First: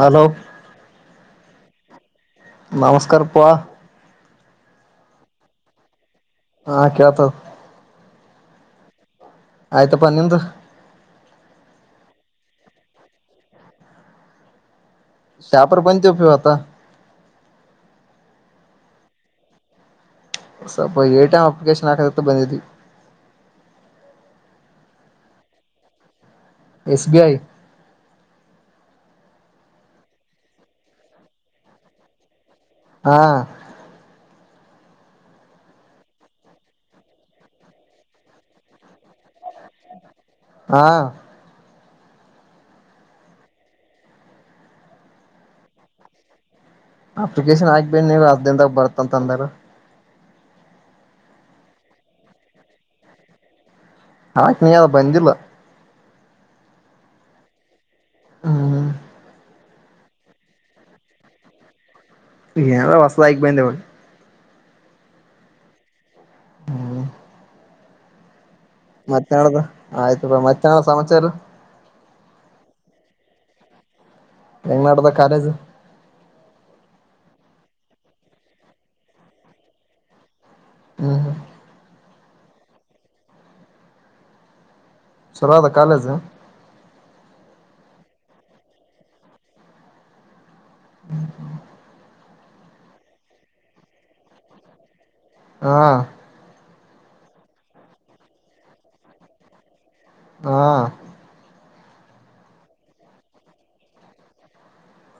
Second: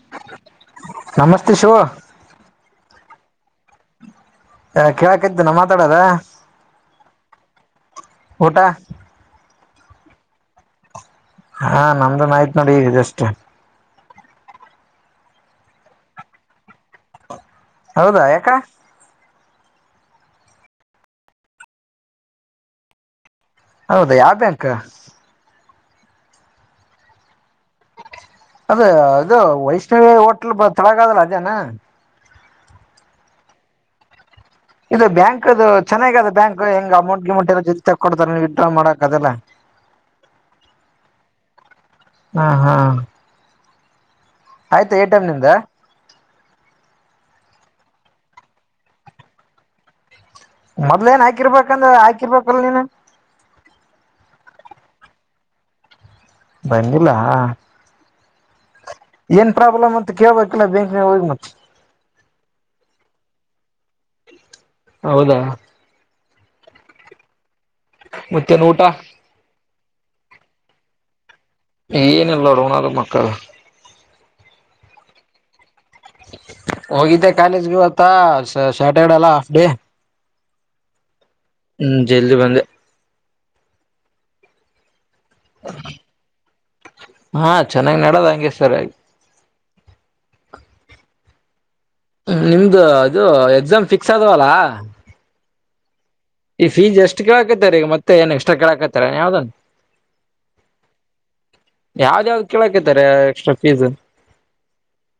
Hello ಏ ಶಿವು ನಮಸ್ಕಾರ ಪಾ. ಹ ಕೇಳಕತ್ತೆನ ಮಾತಾಡದ ಹಾ ಕೇಳ್ತದ್ ಊಟ ಆಯ್ತಪ್ಪ ನಿಮ್ದು? ಹಾ ನಮ್ದುನು ಆಯ್ತ್ ನೋಡ್ ಈಗ್ ಜಸ್ಟ್. ಶಾಪರ ಬಂದಿಪ್ ಇವತ್ತ. ಹೌದಾ ಯಾಕ? ಸೊಪ್ಪ ಎ ಟಿ ಎಂ ಅಪ್ಲಿಕೇಶನ್ ಹಾಕದಿತ್ತು ಬಂದಿದ್ವಿ. ಹೌದಾ ಯಾವ ಬ್ಯಾಂಕ್? ಎಸ್ ಬಿ ಐ ಅದ ಅದು ವೈಷ್ಣವಿ ಹೋಟ್ಲ್ ಬ ತಳಗಾದಲ ಅದೇನಾ? ಹಾ ಇದು ಬ್ಯಾಂಕ್ದು ಚೆನ್ನಾಗ ಅದ ಬ್ಯಾಂಕ್ ಹೆಂಗ ಅಮೌಂಟ್ ಗಿಮೌಂಟ್ ಎಲ್ಲ ಜೊತ್ ತಕೊಡ್ತಾರೆ ವಿತ್ಡ್ರಾ ಮಾಡಕ್ ಅದೆಲ್ಲ. ಹಾ ಆ ಹಾ ಆಯ್ತ ಎ ಟಿ ಎಂ ನಿಂದು ಅಪ್ಲಿಕೇಶನ್ ಹಾಕ್ ಬಂದೀನಿ ಹತ್ತ್ ದಿನದಾಗ ಬರತ್ತಂತ ಅಂದಾರ. ಮೊದ್ಲ ಏನ್ ಹಾಕಿರ್ಬೇಕಂದ್ರ ಹಾಕಿರ್ಬೇಕಲ್ ನೀನು ಹಾಕಿನಿ ಅ ಬಂದಿಲ್ಲ ಬಂದಿಲ್ಲಾ ಹ್ಮ್ ಏನ್ ಪ್ರಾಬ್ಲಮ್ ಅಂತ ಕೇಳ್ಬೇಕಿಲ್ಲ ಬ್ಯಾಂಕ್ನಾಗ್ ಹೋಗಿ ಮತ್ ಏನೇನೋ ಹೊಸದಾಗಿ ಬಂದ್ಯಾವ ಹೌದಾ? ಹ್ಮ್ [unintelligible] ಮತ್ತೇನಡದ ಆಯ್ತು ಬಿಡು ಮತ್ತೇನ ಸಮಾಚಾರು? ಏನಿಲ್ಲ ನೋಡದು ಮಕ್ಕಳ ಹೆಂಗ್ ನಡ್ದ ಕಾಲೇಜು? ಹೋಗಿದ್ದೆ ಕಾಲೇಜ್ಗೆ ಇವತ್ತ ಶಾ ಸ್ಯಾಟರ್ಡೆ ಅಲ್ಲ ಹಾಫ್ ಡೇ ಹ್ಮ್ ಹ್ಮ್ ಹ್ಮ್ ಜಲ್ದಿ ಬಂದೆ. ಛಲೋ ಅದ ಕಾಲೇಜು? ಹಾಂ ಚೆನ್ನಾಗ್ ನಡೆದ್ ಹಂಗೆ ಸರಿಯಾಗಿ ಹ್ಮ್ ಹ್ಮ್ ನಿಮ್ದು ಅದು ಎಕ್ಸಾಮ್ ಫಿಕ್ಸ್ ಆದವಲ್ಲಾ? ಆ ಈ ಫೀಸ್ ಎಷ್ಟ್ ಕೆೇಳಾಕತ್ತಾರೆ ಈಗ ಮತ್ತೆ ಏನ್ ಎಕ್ಸ್ಟ್ರಾ ಕೆೇಳಾಕತ್ತಾರ ಯಾವ್ದನ್ ಹಾಂ ಯಾವ್ದ್ ಯಾವ್ದ್ ಕೇಳಕತಾರೆ extra fees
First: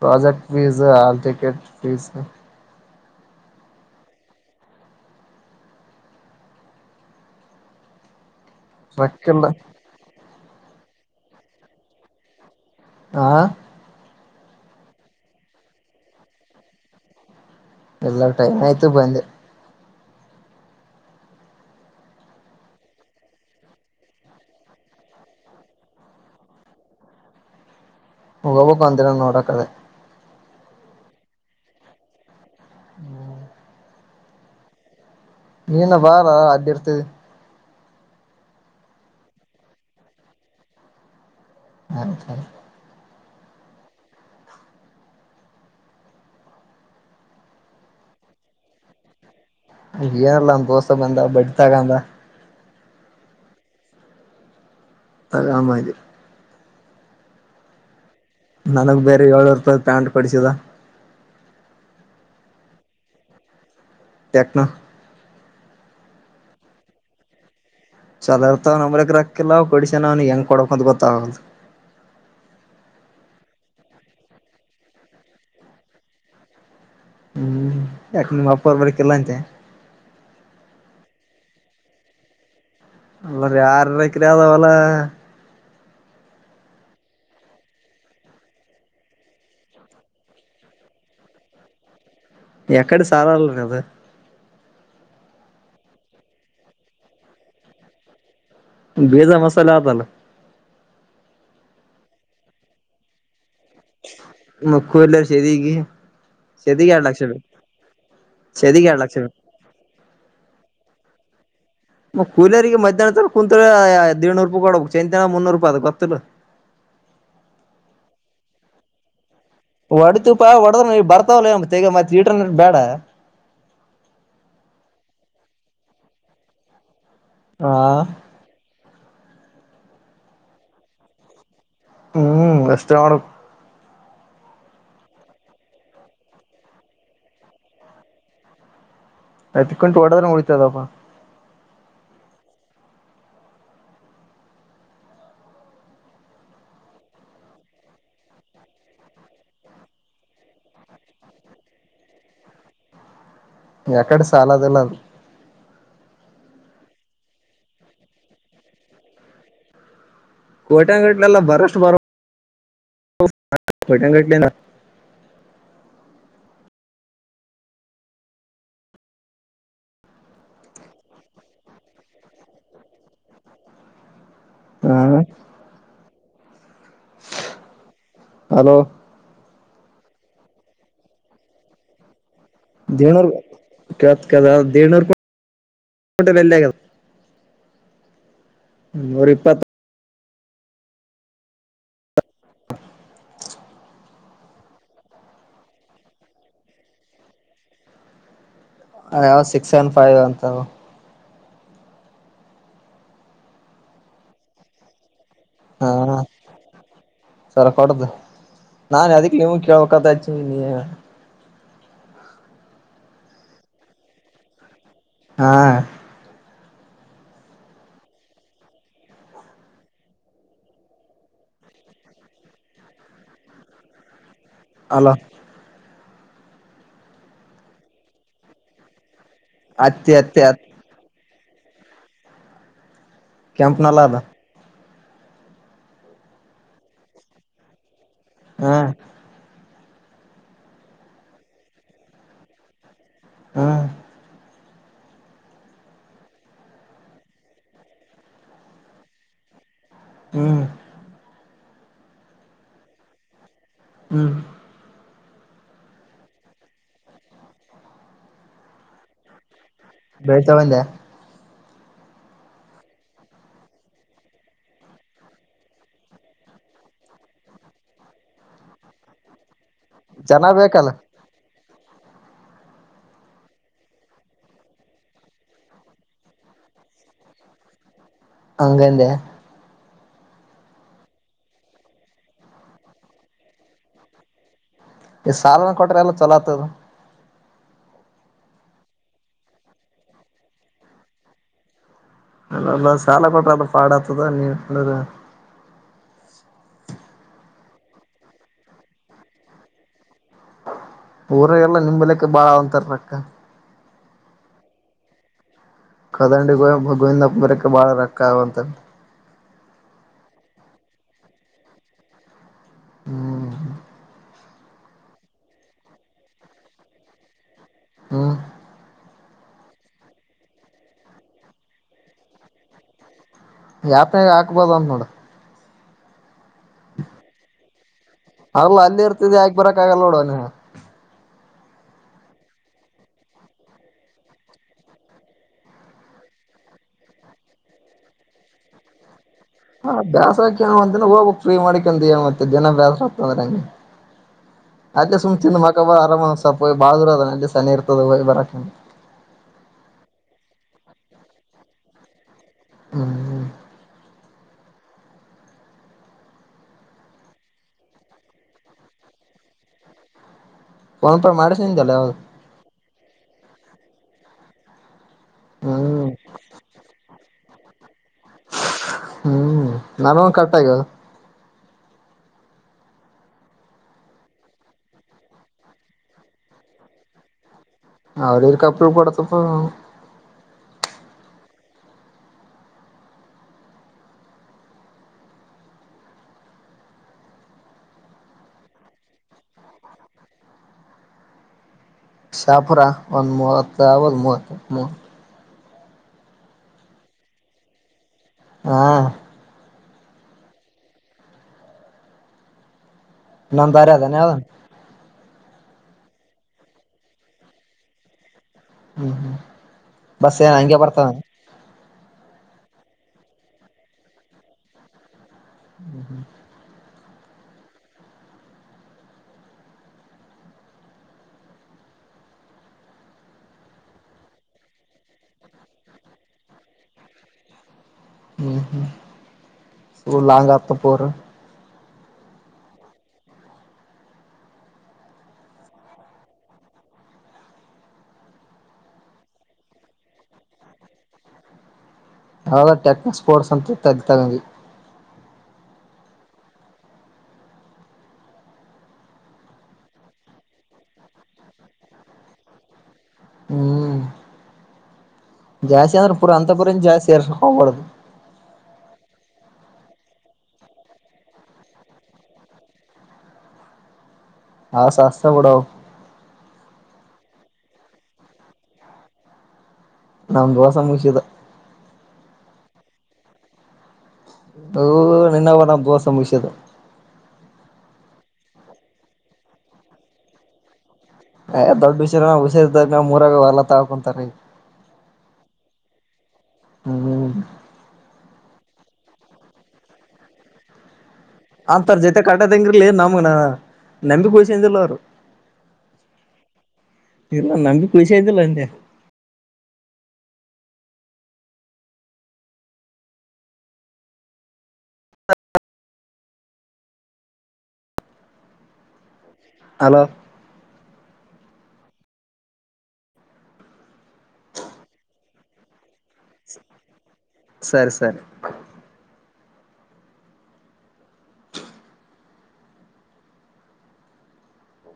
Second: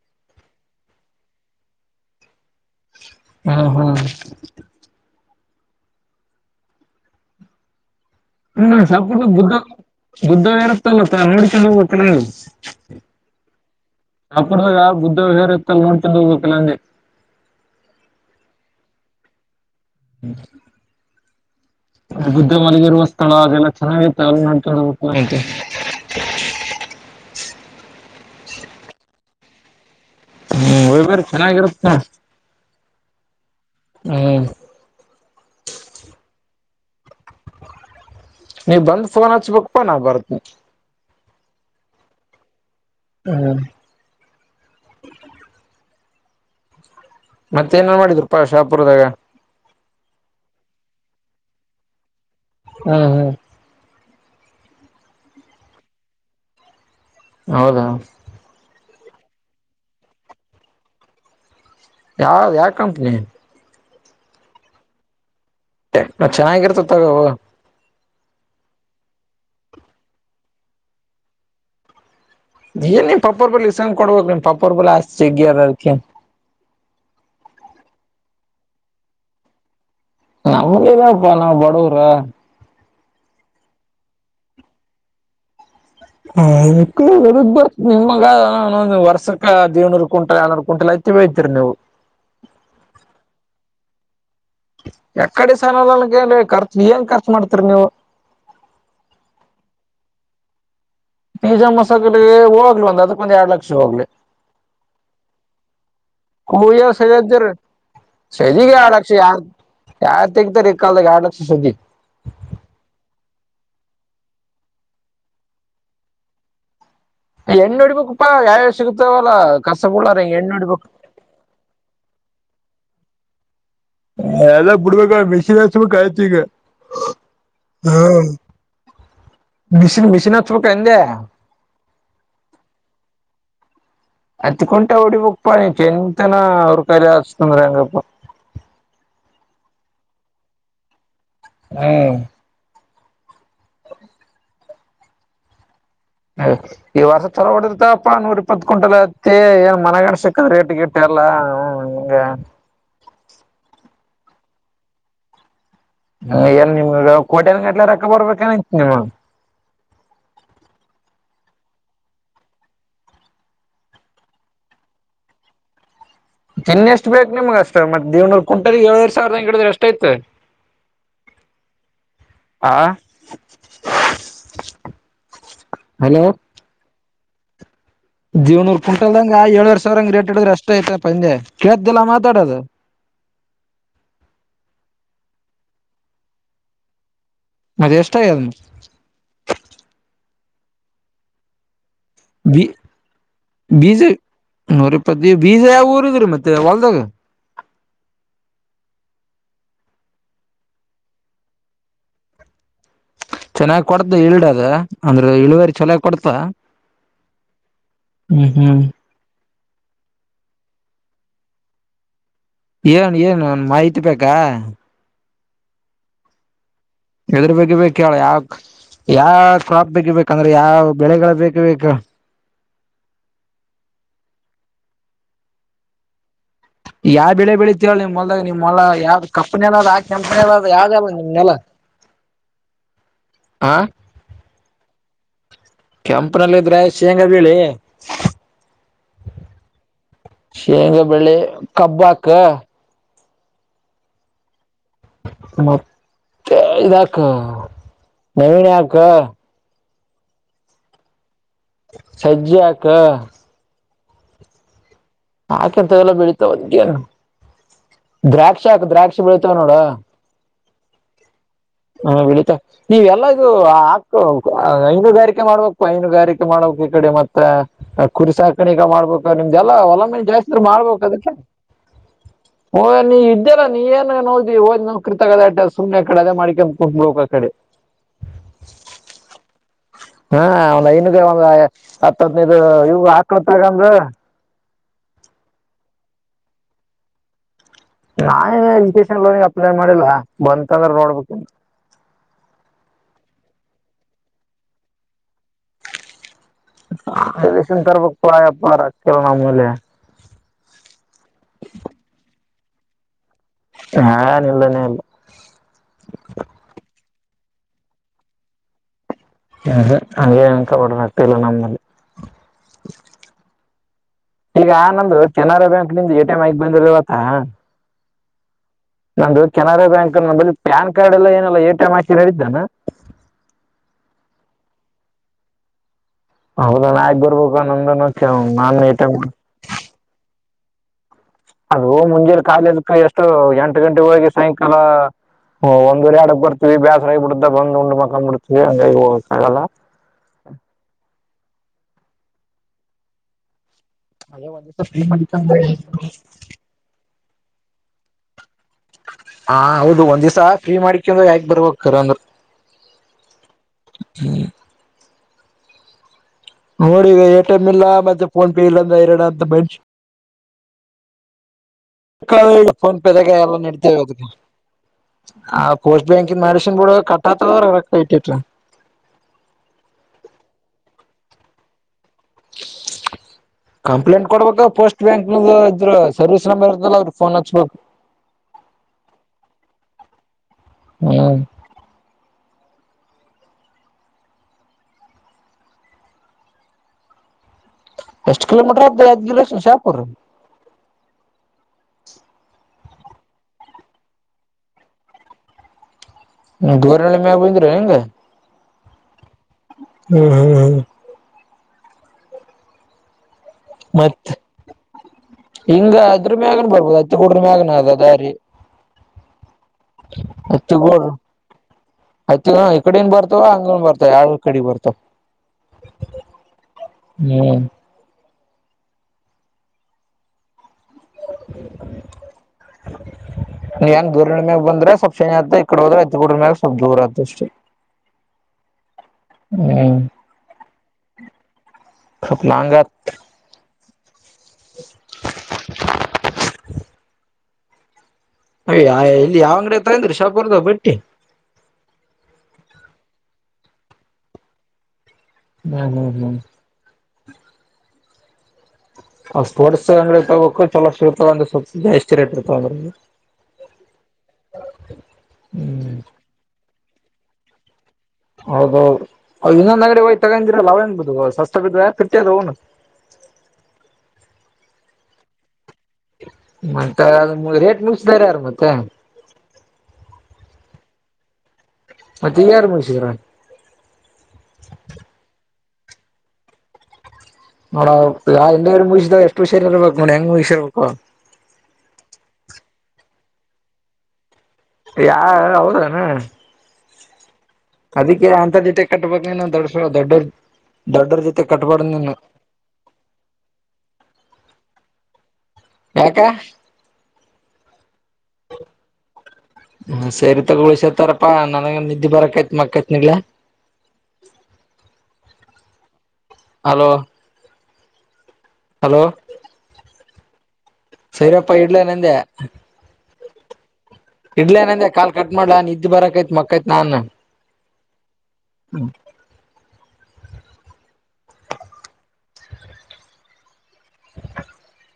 project fees hall ticket fees ಹಾಂ ಹಾಂ [unintelligible] ರೊಕ್ಕಿಲ್ಲ ಬುದ್ದ ಇರುತ್ತಲ್ಲತ್ತ ನೋಡ ಚಂದ್ ಹೋಗ್ಬೇಕ ನಗೆ ಆ ನಪಡದಾಗ ಬುದ್ಧ ವಿಹಾರತ್ತ ನೋಡ್ತೊಂಡ ಹೋಗ್ಬೇಕಲ್ಲಂದೆ ಎಲ್ಲ ಟೈಮ್ ಆಯ್ತು ಬಂದ ಹ್ಮ್ ಬುದ್ದ ಮಲಗಿರುವ ಸ್ಥಳ ಅದೆಲ್ಲ ಚೆನ್ನಾಗಿತ್ತು ಅಲ್ಲಿ ನೋಡಬೇಕು [inaudible] ಹ್ಮ್ ಒಯ್ ಬೇ್ರ ಚೆನ್ನಾಗಿರುತ್ತ [inaudible] ಹ್ಮ್ ನೀನ್ನ ಬಾರ ಅಡ್ದ ಅತ ನೀ್ ಬಂದ್ ಫೋನ್ ಹಚ್ಬೇಕಕ್ಪ್ಪಾ ನಾ ಬರ್ತನಿ [inaudible] ಹ್ಮ್ ಮತ್ತೆ ಏನೇನ್ ಮಾಡಿದ್ರುಪ್ಪಾ ಶಾಪುರದಾಗ [inaudible] ಹ್ಮ್ ಹ್ಮ್ ಹರಾಮ ಹೌದಾ ನನಗೆ ಬೇರೆ ಏಳೂರು ರೂಪಾಯಿ್ ಪ್ಯಾಂಟ್ ಕೊಡಿಸಿದ ಯಾವ ಯಾವ ಕಂಪನಿ ಟೆಕ್ನ ಟೆಕ್ನೋ ಚೆನ್ನಾಗಿರ್ತ ತಗುವ ಚಲರ್ತ ನಂಬ್ರಕ ರಾಕ್ಕಿಲ್ಲ ಕೊಡಸನ ಅವನಿಗೆ ಹೆಂಗ ಕೊಡಕ್ ಅಂತ ಗೊತ್ತದು ಏ ನಿ್ ಪಪ್ಪರ್ ಬಳ ಇಸನ್್ ಕೊಡ್ಬೇಕು ನಿಮ್ ಪಾಪರ್ ಬಳ ಆಸ್ತಿ ಜಗ್ಗಾರ ಅದಕ ಹ್ಮ್ ಯಾಕ ನಿಮ್ ಅಪ್ಪ ಅವರ್ ಬರಕಲ್ಲ ಅಂತೆ ನಮ್ಮೇದಾಪ್ಪ ನಾ ಬಡೂರ ಅಲ್ಲ ಯಾರು ರಕ್ಕ್ರದ ಅವಲ ಹ ನಿಮಗ ವರ್ಷಕ್ಕದ್ ಏನೂರು ಕ್ವಿಂಟಲ್ ರನೂರ್ ಕ್ವಿಂಟಲ್ ಐತಿ ಬಯತಿರಿ ನೀವು ಎಕ್ಕಡೆ ಸಾರಲ್ಲರು ಕದ ಯ ಕಡೆ ಸಾನನಗೆ ಖರ್ಚು ಏನ್ ಖರ್ಚು ಮಾಡ್ತರಿ ನೀವು ಬೇಜಾ ಮಸಾಲೆ ಆತಲ್ಲ ಬೀಜ ಮೊಸಕಡೆ ಹೋಗ್ಲ ಒಂದ್ ಅದಕ್ಕೊಂದ್ ಎರಡ್ ಲಕ್ಷ [inaudible] ಕೂದಲ ಸೆದಿಗಿ ಸೆದಿಗೆ ಎರಡ್ ಲಕ್ಷ ಬೇಕು ಸೆದಿಗೆ ಎರಡ್ ಲಕ್ಷ ಬೇಕು ಗ ಏಳ್ನೂರು ರೂಪಾಯಿ ಕೊಡಬೇಕು ಚೈಂತನ ಮುನ್ನೂ ರೂಪಾಯಿ ಅದ ಗೊತ್ತ ಎಣ್ಣ ನೋಡಿಬೇಕಪ್ಪಾ ಯಾವ್ಯಾವ ಸಿಗತಾವಲ್ಲ ಒಡತು ಪಾ ಹೊಡದ್ರ ಬರ್ತಾವಲ್ಲ ತೇಗ ಮತ್ತೆ ಈ ಬೇಡ ಎಲ್ಲ ಬಿಡ್ಬೇಕ ಮೆಷನ್ ಹಸ್ಬೇಕ ಆಯತಿ ಈಗ ಹಾ ಮಷನ್ ಮಷಿನ ಚೂಟ್ ಅಂದೆ ಹ್ಮ್ ಅಷ್ಟೇ ಮಾಡ ಹತ್ತು ಕುಂಟೆ ಹೊಓಡಿ ಬುಕ್ ಪಣಿ ಎಂತನ ಅವ್ರ ಕಲೆ ಹಚ್ತಂದ್ರಂಗಪ್ಪ ಐತ್ ಕುಂಟು ಒಡದ್ರೆ ಮುಡಿತದಪ್ಪ ಹ್ಮ್ ಈ ವರ್ಷ ತಲೋ ಹೊಡತಪ್ಪ ನೂರ್ ಇಪ್ಪತ್ ಕಂಟಲ್ ಐತಿ ಏನ್ ಮನಗಾಣ್ಸಿಕ ರೇಟ್ ಗಿಟ್ಟ ಎಲ್ಲಾ ಹ ಹಂಗ ಎಕಡೆ ಸಾಲ ದಲ್ಲದು ಹ ಏನ್ ನಿಮ್ಗ ಕೋಟ್ಯನ್ ಗಟ್ಲೆ ರೊಕ್ಕ ಬರ್ಬೇಕನತಿ ನಿಮ ಕೋಟ್ಯಾನ್ ಗಟಲೆನಾ ಬರಷ್ಟ ಬರ [inaudible] ಇನ್ನು ಎಷ್ಟು ಬೇಕು ನಿಮ್ಗ ಅಷ್ಟ ಮತ್ತ ದೇವ್ನರು ಕಿಂಟ್ಟಲಿಗೆ ಏಳುವರೇ ಸಾವಿರ ಹಿಡಿದ್ರೆ ಎಷ್ಟು ಆಯ್ತು ಆ ಹ್ಮ್ [inaudible] ಹಲೋ. ಹಲೋ ದೇವನೂರು ಕುಂಟಲಿದಂಗೆ ಏಳು ವರ್ಷ... [unintelligible] ಾವರ ರೇಟ್ ಹೀಡಿದ್ರೆಷ್ಟ ಐತ ಅಪ್ಪ ಅಂದೆ ಕೇಳ್ದೆಲ್ಲ ಮಾತಾಡೋದು [inaudible] ದೇನು ಕತ್ ಕದ ದೇನೂರ್ [unintelligible] ಅ ಬಲ್ಲೆಗೆ ಅದ ಎಷ್ಟ ಆಗ್ಯದ ನೂರುಇಪತ್ತು.. ಬಿ ಬೀಜ ನೋರಿಪ್ಪತ್ತು ಬೀಜ ಯಾವ ಊರಿದ್ರೀ ಮತ್ತೆ ಹೊಲ್ದಾಗ ಅದ ಸಿಕ್ಸ್ ನ್ ಫೈವ್ ಅಂತ ಚೆನ್ನಾಗ್ ಕೊಡ್ದ ಇಲ್ಡ್ ಅದ ಅಂದ್ರ ಇಳುವರಿ ಹಾ ಚಲೋ ಕೊಡ್ತ ಸರ ಹೊಡ್ದ್ ಹ್ಮ್ ಹ್ಮ್ ನಾನ ಅದಿಕ್ ನೀವು ಕೇಳ್ಬೇಕಂತ ನೀ.. ಏನ್ ಏನ್ ಮಾಹಿತಿ ಬೇಕಾ ಹಾ ಎದುರ್ ಬಗ್ಗೆ ಬೇಕ್ ಕೇಳ್ ಯಾಕ್ ಯಾವ್ ಕ್ರಾಪ್ ತೆಗಿಬೇಕಂದ್ರೆ ಯಾವ್ ಬೆಳೆಗಳ ಬೇಕೆ ಬೇಕು ಹಲೋ ಯಾ ಬೆಳೆ ಬೆಳಿತಿರೋ ನಿಮ್ ಹೊಲ್ದಾಗ್ ನಿಮ್ ಹೊಲ ಯಾವ್ದ್ ಕಪ್ ನೆಲದ ಹತ್ತಿ ಕೆಂಪ್ ಹತ್ತಿ ಹತ್ ನೆಲದ ಯಾವ್ದ್ ಅದ ನಿಮ್ ನೆಲ? ಹ ಕೆಂಪ್ ನೆಲ ಅದ. ಕೆಂಪ್ ನೆಲ ಇದ್ರೆ ಶೇಂಗಾ ಬೆಳಿ. ಆ ಶೇಂಗ ಬೆಳಿ ಕಬ್ ಹಾಕ ಹಾಂ ಮತ್ತೆ ಇದಾಕ ನವಿಣೆ ಹಾಕ. ಹ್ಮ್ ಸಜ್ಜೆ ಹಾಕ ಹ್ಮ್ ಹಾಕಿರ್ತವೆಲ್ಲ ಬೆಳಿತಾವ್ ಅದ್ಕೇನು ದ್ರಾಕ್ಷ ಹಾಕು ದ್ರಾಕ್ಷ ಬೆಳಿತಾವ್ ನೋಡ. ಬೆಳ್ತ ಬಂದ್ಯ ಹ ಬೆಳೀತಾ ನೀವ್ ಎಲ್ಲಾ ಇದು ಹಾಕೋಬೇಕು ಐನುಗಾರಿಕೆ ಮಾಡ್ಬೇಕು ಐನುಗಾರಿಕೆ ಮಾಡ್ಬೇಕ್ ಈ ಕಡೆ ಮತ್ತೆ ಕುರಿ ಸಾಕಾಣಿಕೆ ಮಾಡ್ಬೇಕು ನಿಮ್ದೆಲ್ಲಾ ಆಮೇಲ್ ಜನ ಜಾಸ್ತಿ ಬೇಕಲ್ಲ ಮಾಡ್ಬೇಕು ಅದುಕ್ಕೆ ಓ ನೀ ಇದೆಲ್ಲಾ ನೀ ಏನ ನೋಡ್ದಿ ಹೋದ್ ನನ್ [unintelligible] ಸುಮ್ನೆ ಕಡೆಮಿ ಮಾಡಿಕೊಂಡ್ ಕುಂದ್ಕೊಬೇಕ್ ಆ ಕಡೆ ಅಂಗಂದ ಹಾ ಲೈನಿಗೆ ಒಂದು ಹತ್ತ ಹತ್ನದು ಇವ ಹಾಕಳತಗಂದ [unintelligible] ಈ ಸಾಲನ ಕೊಟ್ರೆ ಎಲ್ಲ ಚಲೋ ಆಗ್ತದ ನಾನೇ ಎಜುಕೇಶನ್ ಲೋನ್ಗೆ ಅಪ್ಲೈ ಮಾಡಿಲ್ಲ ಬಂತಂದ್ರೆ ನೋಡ್ಬೇಕ [unintelligible] ಅಲ್ಲಲ್ಲ ಸಾಲ ಕೊಟ್ರದ್ರ ಪಾಡ್ ಆತದ [unintelligible] [unintelligible] ತರಬೇಕ ಪ ಬಾರ [unintelligible] ನಮಲೆ [unintelligible] ಊರಾಗೆಲ್ಲ ನಿಂಬಲಕ್ಕೆ [unintelligible] ಹಾನ್ ಇಲ್ಲನೇ ಇಲ್ಲ [unintelligible] ಕದಂಡಿ ಗವಿಂದಪ್ಪ ಬರಕ್ಕೆ ಬಾಳ ರೊಕ್ಕ ಆಗುವಂತ [unintelligible] ಅಂಗೆ ಅಂಗೇನಂಕೋಬೇಡ ರೊಕ್ಕ ಇಲ್ಲ ನಮ್ಮಲ್ಲಿ ಹ್ಮ್ ಈಗ ನಂದು ಕೆನರಾ ಬ್ಯಾಂಕ್ ನಿಂದ ಎಟಿ ಎಂ್ ಐಗ್ ಬಂದಿರ ಇವತ್ತ ಹ್ಮ ನಂದುು ಕೆನರಾ ಬ್ಯಾಂಕ್ ನಂದು ಪ್ಯಾನ್ ಕಾರ್ಡ್ ಎಲ್ಲ ಏನಲ್ಲ ಎ ಟಿ ಎಂ ಹಾಕ್ಕಿದ್ರೆ ನಡೆಯುತ್ತ ಏನು ಅಪ್ಪನ್ಗಾ ಹಾಕ್ಬೋದ ಅಂದ್ ನೋಡ ಹೌದಾ ಅಣ್ಣ ಹಾಕ್ ಬರ್ಬೇಕು ನಂದನು ಅಲ್ಲ ನಾನು ಎ ಅಲ್ಲಿ ಟಿ ಎಂ ಇರ್ತದೆ ಹಾಕಿ ಬರಕ್ ಆಗಲ್ಲ ನೋಡವಣ ಅದು ಮುಂಜ ಕಾಲೇಜಕ ಎಷ್ಟು ಎಂಟು ಗಂಟೆ ಹೋಗಿ ಸಾಯಂಕಾಲ ಒಂದುವರೆ ಆಡಕ್ ಬರ್ತೀವಿ ಬ್ಯಾಸ್ರಗ ಬಿಿಡ್ದ ಬಂದು್ ಉಂಡ್ ಮಕಾ ಬಿಡ್ತವಿ ಹಂಗಾಗಿ ಹೋಗಲ್ಲ ಹಾ ಬ್ಯಾಸರಕನ ಒಂದಿನ ಹೋಗಬೇಕು ಮಾಡಿಕಂತ ಮತ್ತೆ ದಿನ ಬ್ಯಾಸ್ರಮಾಡ್ಕೊಂಡ್ರೆ ಹೆಂಗೆ ಅಲ್ಲೆ ಸುಮ ತಿಂದು ಮಕಂಬ್ಧ್ ಆರಾಮ ಅನ್ಸತ ಬಾಲ್ ದೂರ ಅದ ಅಲ್ ಚನ್ನ ಇರ್ತದ ಒಯ್ಬರಕ್ಕೆ. ಹಾ ಹೌದು ಒಂದ್ ದಿವಸ ಫ್ರೀ ಮಾಡಿಕಂದ ಹಾಕಿ ಬರ್ಬೇಕ್ ಕರ್ಂದ್ರು. ಹ್ಮ್ ಹ್ಮ ಹ್ಮ್ ನೋಡಿ ಈಗ ಎ ಟಿ ಎಂ ಇಲ್ಲ ಮತ್ತೆ ಫೋನ್ ಪೇ ಇಲ್ಲಂದ್ರ ಐರಣ ಅಗೆತಿ ಮಾನ್ಸ್ ಫೋನ್ ಪೇ ಮಾಡಿಸಿಂದಲ್ಲ ಯಾವ್ದ [inaudible] ಫೋನ್ ಪೆ ದಾಗೆ ಎಲ್ಲ ನಡೆ [unintelligible] ಅ ಕೋಸ್ಟ್ ಹ್ಮ್ ಬ್ಯಾಂಕಿಂದು ಮಾಡ್ಸಿನಿಬೀಡು ಕ [unintelligible] ಹ್ಮ್ ನನುನ್ ಕಟ್ ಆಗೇದ. ಕಂಪ್ಲೇಂಟ್ ಕೊಡ್ಬೇಕ ಪೋಸ್ಟ್ ಬ್ಯಾಂಕ್ ಇದ್ರ ಸರ್ವಿಸ್ ನಂಬರ್ ಇರ್ತಲ್ಲ ಅವ್ರ ಫೋನ್ ಹಚ್ಬೇಕು. ಅವರು ಕಪ್ಪಳ ಪಡತಪ್ಪ. ಹ್ಮ್ ಎಷ್ಟು ಕಿಲೋಮೀಟರ್ ಆಗುತ್ತೆ ಯಾದಗಿರಿ ಕೆಸಿ ಶಾಪುರ್. ಶಫರು ಒಂದು ಮೂವತ್ತು ಆಗ್ಬೋದು ಮೂವತ್. ದೋರ್ಳ ಮೇಬಂದ್ರೆ ಹೆಂಗೆ. ಹಾ ಹ್ಮ್ ಹ್ಮ್ ಹ್ಮ್ ನಂದಾರ ಅದನೆ ಮತ್ ಯದ ಹಿಂಗ ಅದ್ರ ಮ್ಯಗನ್ ಬರ್ಬೋದು ಅತ್ತ ಕೂಡ್ರ ಮ್ಯಗನ್ ಆಗ ದಾರಿ ಹ್ಮ್ ಹ್ಮ್ ಬಸ್ ಏನ್ ಹಂಗೆ ಬರ್ತಾನ ಆಯ್ತ ಈ ಕಡನ್ ಬರ್ತವ ಹಂಗನ್ ಬರ್ತಾವ ಯಾವ ಕಡೆ ಬರ್ತಾವ [inaudible] ಹ್ಮ್ ನೀ ಏನ್ ದೂರ ಮ್ಯಾಗ ಬಂದ್ರೆ ಸ್ವಲ್ಪ್ ಶನಿ ಆತ ಈ ಕಡೆ ಹೋದ್ರೆ ಇತ್ಕಡ್ರ ಮ್ಯಾಗ ಸ್ವಲ್ಪ್ ದೂರ ಆತ ಅಷ್ಟೆ ಹ್ಮ್ ಹ್ಮ್ ಫುಲ್ ಲಾಂಗತ ಪರ ಸ್ವಲ್ಪ ಲಾಂಗತ್ [inaudible] ಅಯ ಇಲ್ಲಿ ಯಾವ ಅಂಗಡತಂದ್ರರಿ ಶಾಪರ್ದ ಬಟ್ಟಿ ಯಾವ್ದ ಟೆಕ್ನ ಸ್ಪೋರ್ಟ್ಸ್ ಅಂತ ತ ತಗಿ ಹ್ಮ ಹ್ಮ ಹ್ಮ ಸ್ಪೋರ್ಟ್ಸ್ ಅಂಗ ತಬೇಕು ಚಲೋಷ್ಟರ್ತಂದ್ರ ಸ್ವಲ್ಪ ಜಾಸ್ತಿ ರ ಇಟ್ಿರ್ತವ ಅಂದ್ರ ಹ್ಮ್ ಹ್ಮ್ ಜಾಸ್ತಿ ಅಂದ್ರೆ ಪುರ ಅಂತ ಪುರ ಜಾಸ್ತಿ ಸೇರ್ ಸ ಕಬಡದು ಹೌದೌದು ಇನ್ನೊಂದ್ ಅಂಗಡೆ ಹೋಗಯ್ ತಗಂದಿರಲ್ಲ ಅವೇನ್ ಬ ಸಸ್ತ ಬಿದ ಕಟ್ಟ ಅದ ಅವನು ಹಾ ಸಸ್ತ ಬಡ ಮತ್ತ ಅ ರೇಟ್ ಮುಗಸ್ದಾರಾರ ಮತ್ತೆ ನಂಬುವ ಸಂಭಷದ ಮತ್ತೆ ಈ ಯಾರು ಮುಳ್ಸಿದ್ರ ಹ ನಿನ್ನ ನ ಗೋ ಸಂಭಷದು ನೋಡ ಎವ್ರು ಮುಗಿಸಸಿದ ಎಷ್ಟುಷಾರಾರಿ ಇರ್ಬೇಕು ನೋಡ ಹೆಂಗ್ ಮುಗಿಸಿಿ ಇರ್ಬೇಕು ದೊಡ್ಡ ವಿಷಯ ಹಷೇರ್ ಮೂರಾಗ ಹೊಲ ತಕೊಂತಾರೆ ಈ ಯಾರ ಅವೌದಾನ ಹ್ಮ್ ಹ್ಮ ಅದಕ್ಕೆ ಅಂತ ಜೊತೆ ಕಟ್ಟಬ ದೊಡ್ಡ ಸ ದೊಡ್ಡ ದೊಡ್ಡರ ಜೊತೆ ಕಟ್ಬಾರ್ದ್ ಅಂತರ ನೀನು ಜೊತೆ ಕಟ್ಟದಂಗಿರ್ಲಿನ್ ನಮ್ಗನ ನಂಬಿ ಚಂದಲರು ಯಾಕ್ಕ ಇಲ್ಲ ನಂಗಗೆ ಪಸ ಆ್ದಲ್ಲ ಎಂತೆ ಉಳಿಸತಾರಪ್ಪಾ ನನಗೆ ನಿದ್ದೆ ಬರಕೈತ್ ಮಕ್ಕೈತ್ ನಿಗ್ಲ ಹಲೋ ಹಲೋ ಹಲ ಸೈರಪ್ಪ ಇಡ್ಲ ನಂದೆ ಇಡ್ಲ ಏನಂದೆ ಕಾಲ್ ಕಟ್ ಮಾಡಲಾ ಇದ್ ಬರಕ್ ಮ ಮಕ್ಕೈತ್ ನಾಾನ ಸರಿ ಸರಿ [inaudible]